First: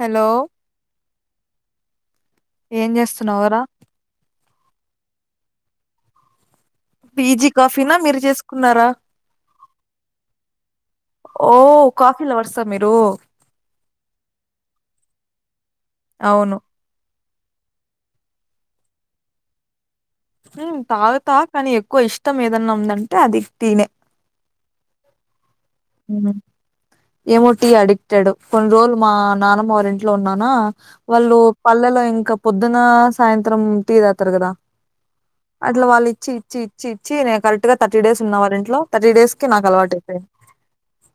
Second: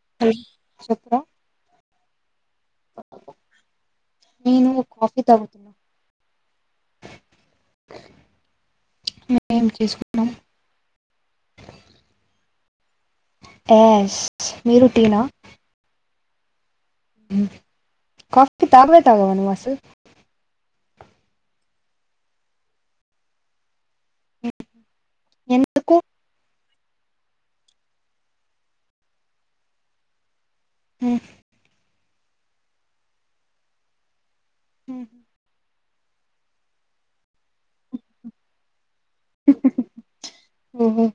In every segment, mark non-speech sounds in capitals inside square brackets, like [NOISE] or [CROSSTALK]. Hello చెప్పరా ఏం చేస్తున్నావురా నేను కాఫీ తాగుతున్నా పీజీ కాఫీనా మీరు చేసుకున్నారా ఏం చేసుకున్నాం ఓ కాఫీ లవర్స్ ఎస్ మీరు టీ నా అవును కాఫీ తాగవే తాగవ నువ్వు అసలు ఉమ్ తాగుతా కానీ ఎక్కువ ఇష్టం ఏదన్నా ఉందంటే అది టీ నే ఉమ్ ఎన్ ఉమ్ ఏమో టీ అడిక్టెడ్ కొన్ని రోజులు మా నానమ్మ వాళ్ల ఇంట్లో ఉన్నానా వాళ్ళు పల్లెల్లో ఇంకా పొద్దున సాయంత్రం టీ తాగుతారు కదా ఉమ్ అట్లా వాల్లు ఇచ్చి ఇచ్చి ఇచ్చి ఇచ్చి నేను కరెక్ట్ గా థర్టీ డేస్ ఉన్న వాళ్ళ ఇంట్లో థర్టీ డేస్ కి నాకు అలవాటు అయిపోయింది ఓహో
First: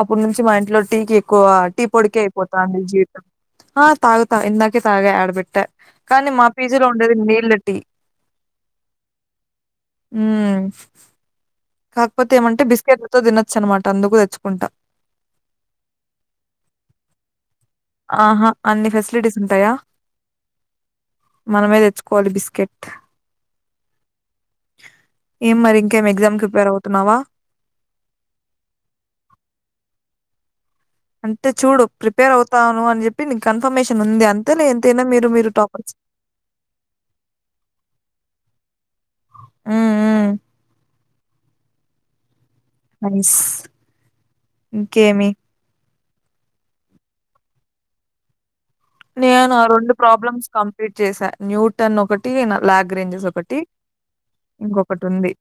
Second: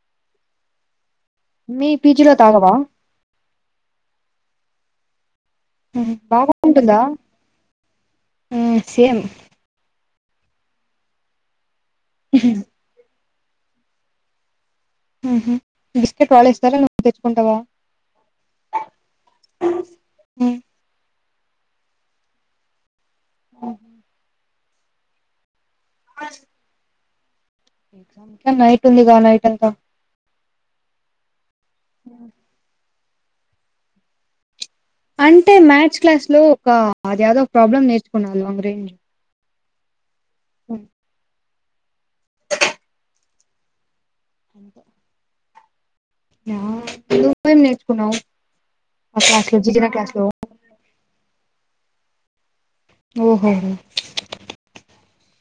అప్పటి నుంచి మా ఇంట్లో టీ కి ఎక్కువ టీ మీ పొడికే పీజీలో తాగవా అయిపోతంది జీవితం ఆ తాగుతా ఇందాకే ఆడ పె ట్ట కానీ మా పిజి లో బాగుంటుందా ఉండేది నీళ్ళ టీ సేమ్ ఉమ్ కాకపోతే ఏమంటే బిస్కెట్లతో తినొచ్చు అనమాట అందుకు తెచ్చుకుంటా ఉహుం బిస్కెట్ వాళ్లే ఇస్తారా నువ్వు తెచ్చుకుంటావా ఆహా అన్ని ఫెసిలిటీస్ ఉంటాయా మనమే తెచ్చుకోవాలి బిస్కెట్ ఉహూ ఏం మరి ఇంకేం ఎగ్జామ్కి ప్రిపేర్ అవుతున్నావా ఎగ్జామ్ క నైట్ ఉందిగా నైట్ అంత అంటే చూడు ప్రిపేర్ అవుతాను అని చెప్పి నీ కన్ఫర్మేషన్ ఉంది అం అంటే మ్యాథ్స్ క్లాస్ లో ఒక అది ఏదో ఒక ప్రాబ్లం నేర్చుకున్నా ఒక లాగ్రేంజ్ హ్మ్. హ్మ్. ఉమ్ స్ ఇంకేమి యా నువ్వు ఏమి నేర్చుకున్నావు ఆ క్లాస్ నేనా లో జిగిన రెండు క్లాస్ లో ప్రాబ్లమ్స్ కంప్లీట్ చేసా న్యూటన్ ఒకటి నా లాగ్రేంజెస్ ఓహో ఒకటి ఇంకొకటి ఉంది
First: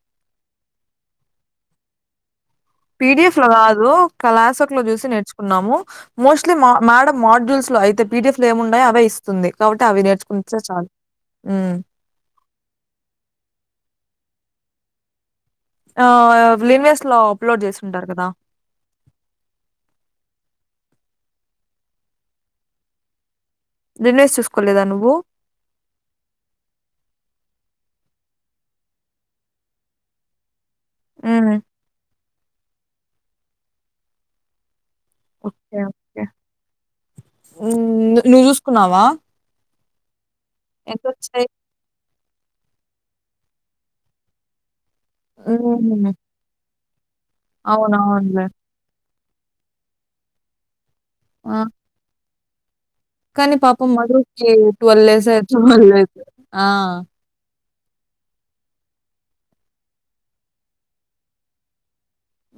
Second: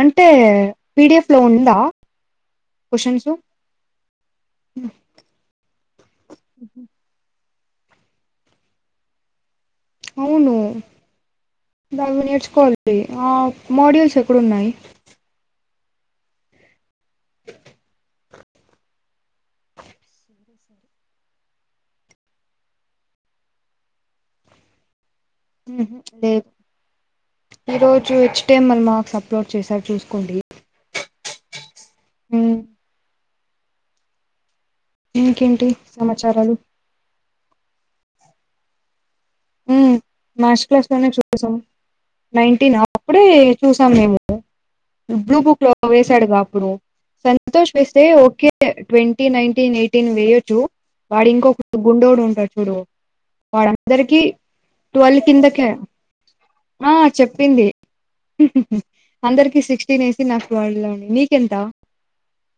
అంటే పీడిఎఫ్ లో ఉందా క్వశ్చన్స్ పిడిఎఫ్ లో కాదు క్లాస వర్క్ లో చూసి నేర్చుకున్నాము మోస్ట్లీ మేడం మాడ్యూల్స్ లో అయితే పిడిఎఫ్ లో ఏముండాయో అవే ఇస్తుంది కాబట్టి అవి అవును నేర్చుకుంటే చాలు ఉమ్ దానివి నేర్చుకోవాలి ఆ మాడ్యూల్స్ ఎక్కడ ఉన్నాయి ఆ లిన్వెస్ లో అప్లోడ్ చేసింటారు కదా లిన్వేస్ చూసుకోలేదా నువ్వు ఉహూ లేదు ఈ రోజు H T M L marks upload చేశారు చూసుకోండి ఉహూ ఉమ్ ఇంకేంటి ఓకే ఓకే సమాచారాలు ఉమ్ ను నువ్వు చూసుకున్నావా ఉమ్ మ్యాథ్స్ క్లాస్ లోనే ఎంతొచ్చాయి చేసేసాం నైన్టీన్ అప్పుడే చూసాం మేము బ్లూ బుక్ లో ఉమ్ వేసాడుగా అప్పుడు సంతోష్ వేస్తే అవునవునులే ఓకే ట్వంటీ నైన్టీన్ ఎయిటీన్ వేయొచ్చు వాడు ఆ, ఇంకొకటి గుండోడు ఉంటాడు చూడు కానీ పాపం మధు వాడందరికి కి ట్వెల్వ్ వేశారు ట్వెల్వ్ వేశారు ఆ అందరికి సిక్స్టీన్ వేసి నాకు వాళ్ళలో నీకెంత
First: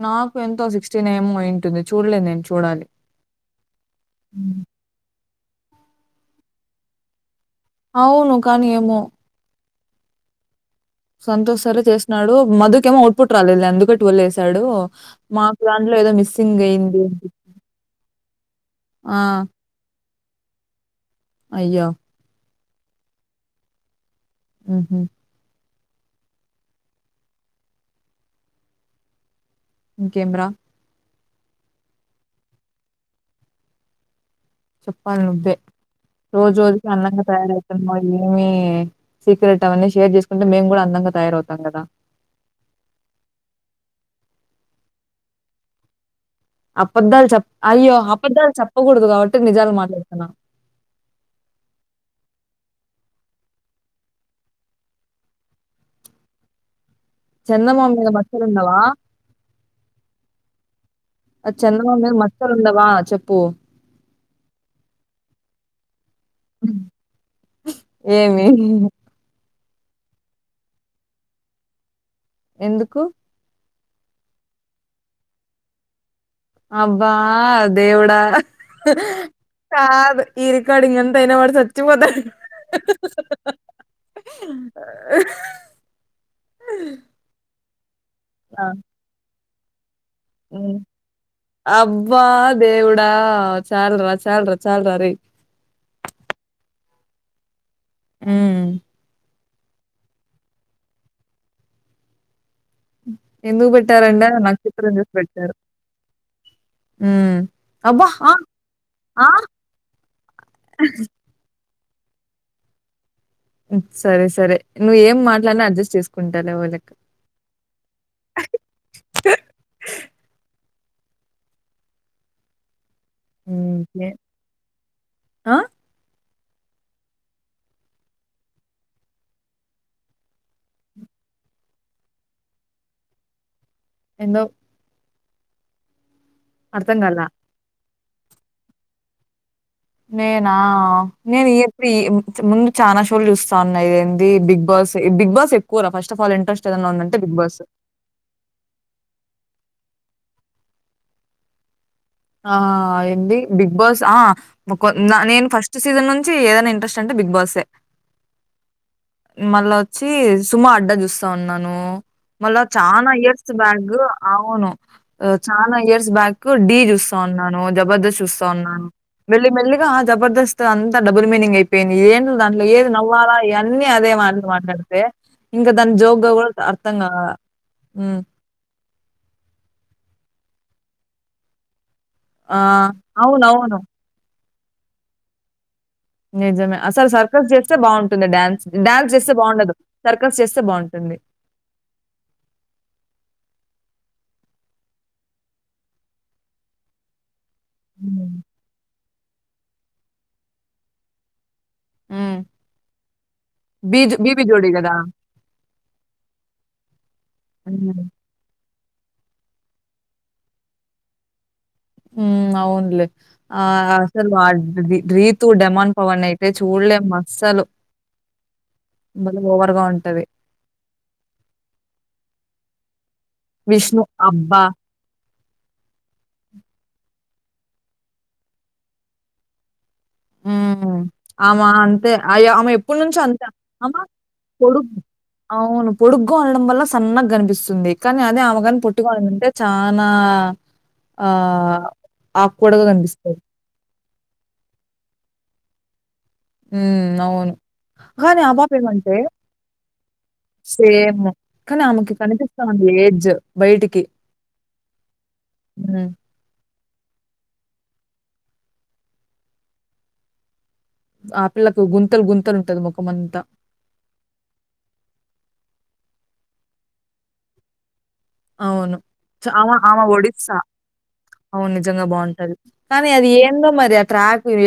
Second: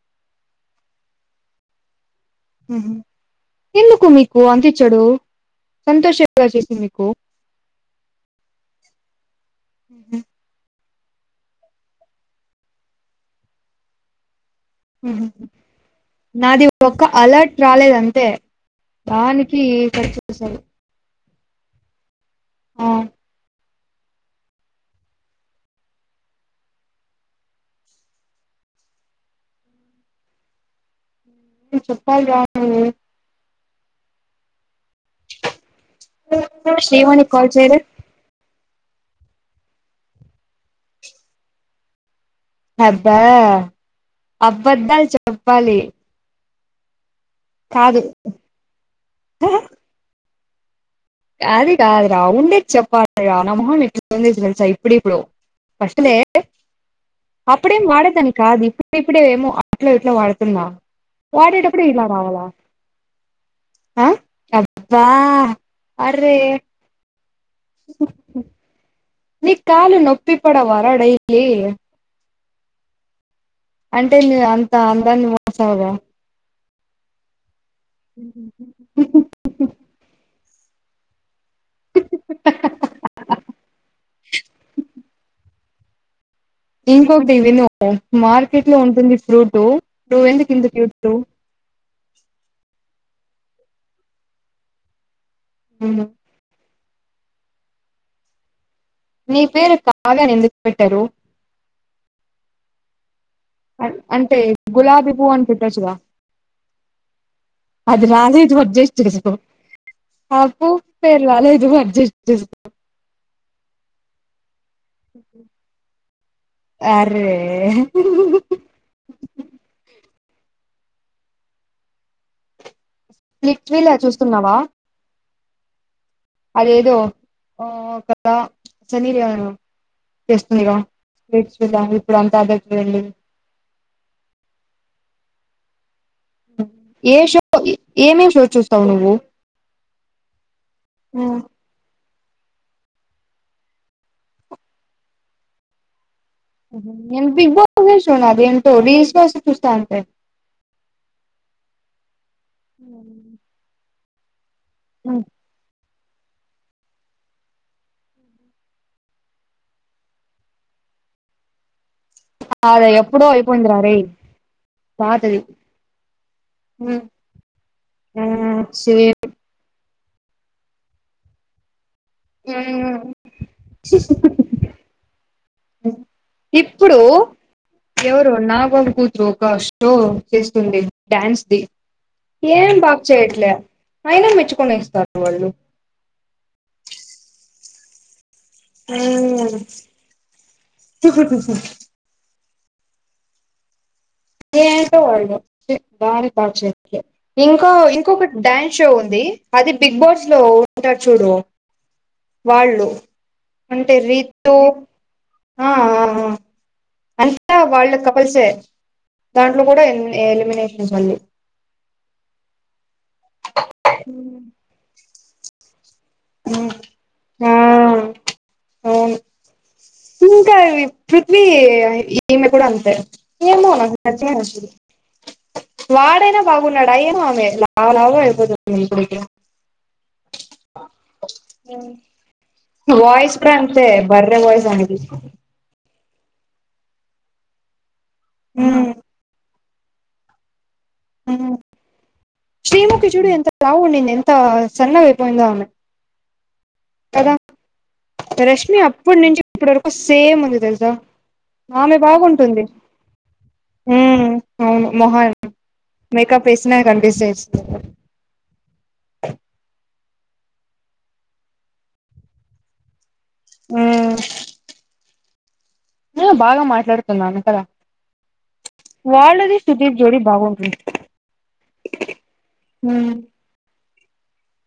నాకు ఎంతో సిక్స్టీన్ ఏమో అయింటుంది చూడలేదు నేన్ ఎందుకు మీకు హ్మ్. అంత ఇచ్చాడు సంతోషంగ చేసింది మీకు అవును కానీ ఏమో హ సంతోష్ సారే చేసినడు మధుకేమో ఔట్పుట్ రాలేదులే అందుకే ఇవలేదు. డు హుహు. మాకు దాంట్లో ఏదో మిస్సింగ్ నాది ఒక్క అయింది. అలర్ట్ రాలేదు అంతే ఆ! దానికి కట్ చేసారు అయ్యో ఆ ఉహు ఇంకెంరా నువ్ చెప్పాలుగా పిన్ని చెప్పాలి నువ్వే రోజు రోజుకి శ్రీవాణి అందంగా కాల్ చేయలే తయారవుతున్నావు ఏమి సీక్రెట్ అవన్నీ షేర్ చేసుకుంటే మేము కూడా అందంగా తయారవుతాం కదా. అబ్బా అబ్బద్దాలు చెప్పాలి అపద్దాలు చెప్ప అయ్యో కాదు అబద్దాలు చెప్పకూడదు కాబట్టి నిజాలు మాట్లాడుతున్నా అది కాదు రా ఉండేది చెప్పాలిగా నా మొహం చెంది సా ఇప్పుడు ఇప్పుడు ఫస్ట్ లే అప్పుడేం చందమామ మీద వాడేదాని కాదు. మచ్చలుండవా? ఇప్పుడ ఇప్పుడే ఏమో అట్లో ఇట్లో వాడుతున్నా. ఆ వాడేటపుడు చందమామ ఇలా మీద రావలా మచ్చలుండవా చెప్పు. ఆ అబ్బా అర్రే ఏమి నీ కాలు నొప్పి పడవ రా డైలీ ఎందుకు అంటే ను అంత అందాన్ని మోసావు అబ్బా దేవుడా కాదు ఈరికార్డింగ్ ఎంత అయినా పడతాద్ చచ్చిపోతాడు ఇంకొకటి విను ఆ! మార్కెట్ లో ఉంటుంది ఫ్రూట్ నువ్వెందుకు ఇంత క్యూట్ అబ్బా దేవుడు చాల్ రా చాల్రా చాల్రా రే ఉ ఉమ్ నీ పేరు కావ్య అని ఎందుకు పెట్టారు ఎందుకు పెట్టారంటే అంటే నక్షత్రం జూసి గులాబీ పువ్వు అని పెట్టారు. పెట్టొచ్చుగా హ్మ్. అది అబ్బా! ఆ! రాధు ఆ! [UNINTELLIGIBLE] నాకు పేర్వలేదు అడ్జస్ట్ చే సర సరే నువ్ ఏం మాట్లాడిన అడ్జస్ట్ చేసుకో కుండల వాలకు అరే హ్మ్. లిక్విలా ఓకే. చూస్తున్నావా ఆ అదేదో ఆ కదా చేరిగారు తేస్తుందిగా పెట్ల్స్ వేస్టుగా ఇప్పుడు అంతా అర్జెంట్ గా వెల్లి ఎంనో అర్థం కాలా ఏమేమి చో చూస్తావు నువ్వు నేనా నేనుయంపిమ్ ముందు చాలా షోలు చూస్తా ఉన్నాయి ఏంది బిగ్ బాస్ బిగ్ బాస్ ఎక్కువ రా ఫస్ట్ ఆఫ్ ఆల్ ఇంట్రెస్ట్ ఏదన్నా ఉందంటే నెన్ బిగ్ బాస్ షో ను అదెంటొ రీల్స్ కోసం చూస్తాంటె ఆ ఎంది బిగ్ బాస్ ఆ నేను ఫస్ట్ సీజన్ నుంచి ఏదైనా ఇంట్రెస్ట్ అంటే బిగ్ బాస్ ఎ మళ్ళా వచ్చి సుమా అడ్డా చూస్తా ఉన్నాను మళ్ళ అదే చానా ఎప్పుడో ఇయర్స్ అయిపోయిందిరా బ్యాగ్ రేయ్ అవును పాతది చాలా ఇయర్స్ బ్యాక్ డీ చుస్ ఉన్నాను జబర్దస్త్ చూస్తా ఉన్నాను మెల్లి మెల్లి గా జబర్దస్త్ అంతా డబుల్ మీనింగ్ అయిపో ఏం దాంట్లో ఏది నవ్వాలా అన్నీ అదే మా మాట్లాడితే ఇంక దాని జోగ్ ఇప్పుడూ ఎవరు నాగబాబు కూతురు ఒక షో చేస్తుంది డ్యాన్స్ ఢీ ఆ! ఏం బాగ చేయట్ల అవునవును. అయినా మెచ్చుకునేస్తారు వాళ్ళు నిజమే అసలు సర్కస్ చేస్తే బాగవుంటుంది డ్యాన్స్ డ్యాన్స్ చేస్తే బావుండదు సర్కస్ చేస్తే బావుంటుంది ఏంటో వాళ్ళు [UNINTELLIGIBLE] ఇంకొ ఇంకొక హ్మ్. డ్యాన్స్ షో ఉంది అది బిగ్ బాస్ లో ఉంటరు చూడు హ్మ్. వాళ్ళు అంటే 'బీ' 'బీబీ' రీతు జోడి గదా! ఆఆ ఆ అంతా వాళ్ళు హ్మ్. కపుల్సే దాంట్లో కూడా ఎ ఎలిమినేషన్స్ మళ్ళీ ఉ అవున్లే ఆ... అసలు వళ్ రీతు డెమాన్ వాణైతే చూడలేదు ఆ అస్సలు అవును భలే ఓవర్‌గా ఉంటది. ఇంకా పృథ్వీ ఈమె కూడా అంతే ఏమో నాకు 'విష్ణు' పచ్చిగ అబ్బా! నచ్చదు వాడైయినా బాగున్నాడా ఏమో ఆమె లావు లావు గా అయిపోతుంది ఇపుడు ఇపుడు ఆంవ అంతే అయ ఆమె ఎప్పుడు నుంచో వాయిస్ అంతే కూడా అమా బర్రె వాయిస్ కొడుకు ఆమెది అవును పొడుగ్గా ఉండాడం వల్ల సన్నగా కనిపిస్తుంది కానీ అదే ఆమెగాని పొట్టి గా ఉండుంటే చానా ఆహ్, ఆక్కూరగా శ్రీముఖి చుడు కనిపిస్తది. ఎంత లావు వుండిందొ ను ఆ సన్నగా అయిపోయిందో ఆమె మ్... కదా అవును కానీ ఆ పాప రష్మి ఏమంటే అప్పటి నుంచి ఇప్పడు వరకు సేమ్ ఉంది తెలుసా సేమ్. కానీ ఆమె ఆమెకి కనిపిస్తా బాగుంటుంది ఉంది ఏజ్ బయటికి. ఉమ్.. అవును మోహన్ హ్మ్. మేకప్ వేసిన కనిపి సెస్ ఆ పిల్లకు గుంతలు గుంతలు ఉంటది ముఖంఅంతా నేను బాగా మాట్లాడుతున్నాను కదా అవును వాళ్ళది ఆమె సుదీప్ ఆంవ జోడి ఒడిస్సా బాగుంటుంది అవును నిజంగా బాగుంటది కానీ ఉమ్ అది ఏందో మరి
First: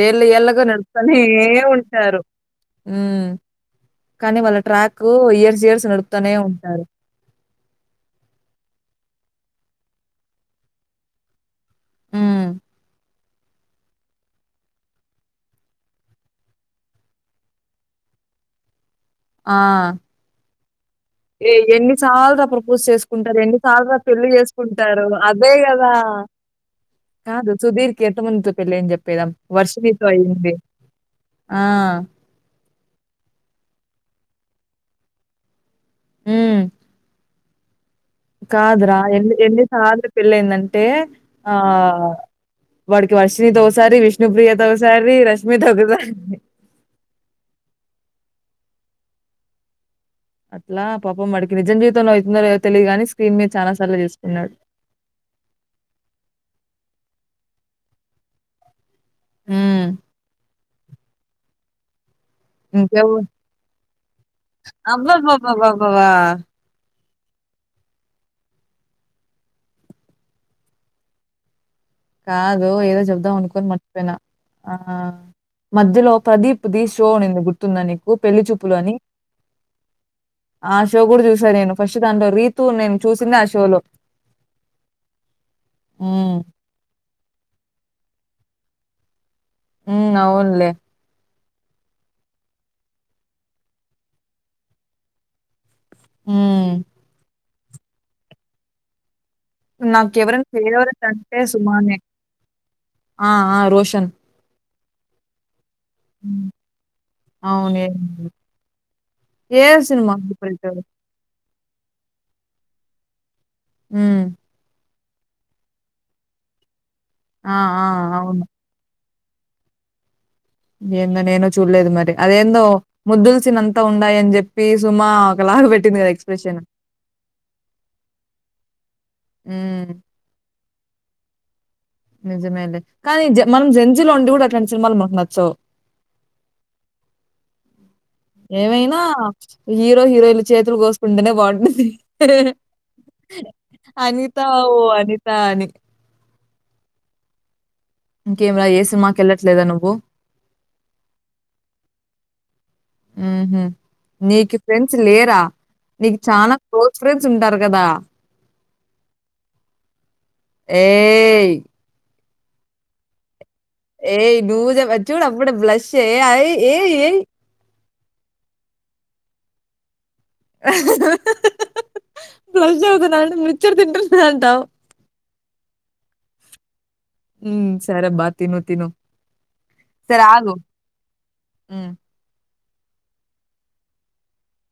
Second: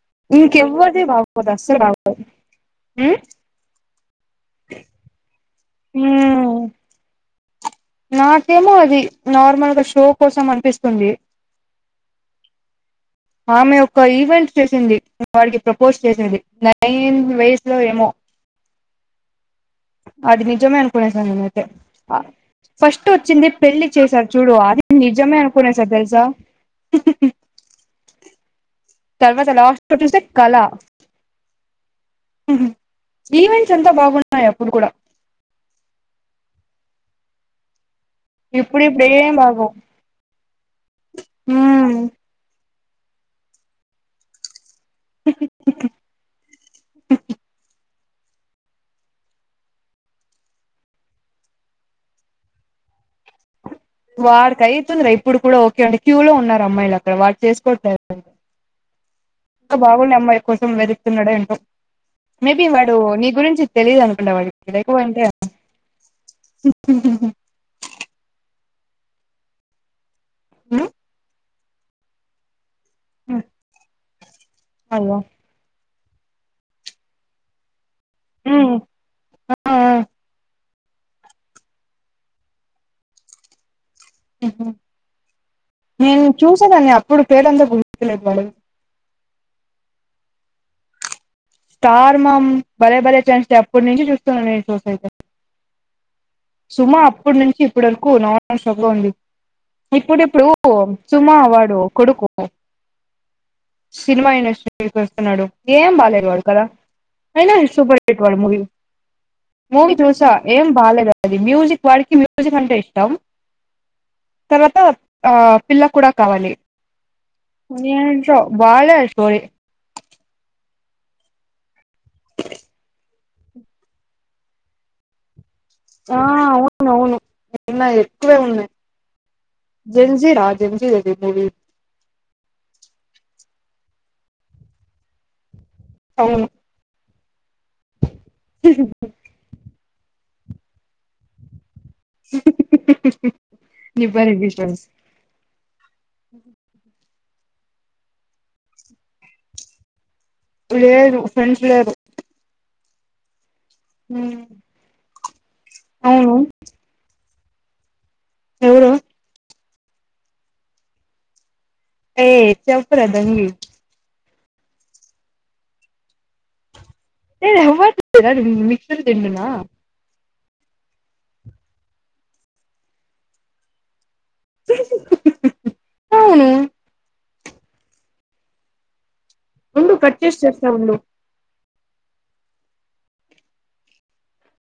ఏళ్ళ ఏళ్ళగా ఇంకెవ్వరిది నడుపుతూనే బాగోదు అస్సలు బాగోదు ఉంటారు ఉమ్ మ్ కానీ వాళ్ళ ట్రాక్ ఇయర్స్ ఇయర్స్ నడుపుతూనే ఉమ్ ఉంటారు నాకేమో అది నార్మల్గా షో కోసం అనిపిస్తుంది ఉ ఆమె ఒక ఈవెంట్ చేసింది వాడికి ప్రపోజ్ చే సింది నేను [UNINTELLIGIBLE] ఆ అది నిజమే అనుకునేసాను నేనైతే ఏయ్ ఎన్ని సార్లు ర ప్రపోజ్ ఫస్ట్ చేసుకుంటారు వచ్చింది ఎన్ని సార్లు రా చేశారు పెళ్లి చూడు అది చేసుకుంటారు నిజమే అదే అనుకునేసా కదా తెలుసా కాదు సుదీర్ గేట్ ముందు ఏం చెప్పెదాం వరసమీతో అయింది ఆ! మ్ హుమ్ ఈవెంట్స్ అంతా బాగున్నాయి అప్పుడు కూడా మ్.. ఇప్పుడు కాదురా ఇప్పుడు ఏం ఎన్ని ఎన్ని బాగోవు సార్లు పెళ్లి అయిందంటే ఆ... హ్మ్ వాడకి వర్షిని తో ఒకసారి విష్ణు ప్రియతో ఒకసారి అర్రీ రష్మితో ఒకసారి అయీంది అట్లా పాపం వాడికి నిజం జీవితంలో అవుతుందో లేదో ‍తెలియదుగాని స్క్రీన్ మీద చాలా సార్లు చేసుకున్నాడు. వాడికి అయితుందిలే ఇప్పుడు కూడా ఓకే అంటే క్యూ లో ఉన్నారు అమ్మాయిలు అక్కడ వాడ్ చేసుకోట్లేదు కదా. ఇంకా హ్మ్. బాగుండే అమ్మాయి కోసం వెదుకుతున్నడో ఏంటో. మేబి వాడు ఇంకెవ్వ నీ గురించి తెలీదు అనుకుంటా వాడు ఎక్కువ అంటే అబ్బబ్బబ్బబ్బబ్బా! హ అ కాదు ఏదో చెబ్దం అనుకొని మర్చిపోయినా ఆ హ అయ్యో మధ్యలో ప్రదీప్ ది షో అనేది గుర్తుంద నీకు పెళ్లి ఉమ్, చూపులు అని ఆ, ఆ, ఆ షో కూడా చూశాను నేను ఫస్ట్ దాంట్లో రీతుని నేను చూసింది ఆ షో లో. ఉ హు నేన్ హ్మ్. చూసేదాన్ని అప్ ఇప్పుడు పేడ అంతా పహించలేదు [UNINTELLIGIBLE] వాడు ఉ అవునులే స్టార్ మామ్ భలే భలే ఛాన్స్ ఎప్పటి నుంచి చూస్తున్నాను నేను షోస్ అయితే. హ్మ్. సుమ అప్పడు నుంచి ఇప్పటి వరకు నాన్ స్టాప్ గా ఉంది. ఇప్పుడు నాకెవరైనా ఇప్పుడు ఫేవరెట్ సుమా అంటే వాడు సుమానే. కొడుకు ఆ ఆ రోషన్ తీసేస్తూన్నాడు ఏం బాగాలేడు వాడు హ్మ్. కదా, అయినా అవును. సూపర్ హిట్ వాడు మూవీ ఏ మూవీ సినిమా చూసా ఏం ఫేవరెట్? బాలేదు అద్ మ్యూజిక్ వాడికి మ్యూజిక్ అంటే ఇష్టం హ్మ్. తర్వాత ఆ పిల్ల కూడా కావాలి ఆ! ఆ! దేంట్లో అవును. వాళ్లే కోయ్ ఏందో నేను చూడలేదు మరి అదేందో ముద్దులసినంత ఉండయని చెప్పి సుమా అక్ ఒకలాగ పెట్టింది కదా ఎక్స్ప్రెషను ఉన్నాయ్ ఎక్కువే ఉన్నాయ్ హ్మ్. జెన్ జీరా జెన్ జీది మూవి. నిజమే లే కానీ మనం జెన్ జిలో ఉండి కూడా అట్లాంటి సినిమాలు మనకు నచ్చవ్. అవును ఏమైనా హీరో హీరోయిన్లు చేతులు కోసుకుంటేనే బాగుంటుంది. నీ అనిత పేరేంటి ఓ ఫ్రెండ్స్ అనిత అని ఇంకేం రా ఏ సినిమాకి యెళ్లట్లేదా నువ్వు లేరదు ఫ్రెండ్సు లేరు ఉ హు నీకు ఫ్రెండ్స్ లేరా నీకు అవును చాలా క్లోజ్ ఫ్రెండ్స్ డ్స్ ఉంటారు కదా ఎవరు యే యే చెపరా దంగి యే నుజ చూడు అప్పుడే బ్లష్ యే I A A hey నవ్వట్లేదు mixer తింటున్న ఫ్రష్ అవుతున్నంట మిక్సర్ తింటు అంటవ్ అవును ఉ సరే బాగా తిను తిను నుండు కట్ చేసి చేప్తా ఉండు ఉ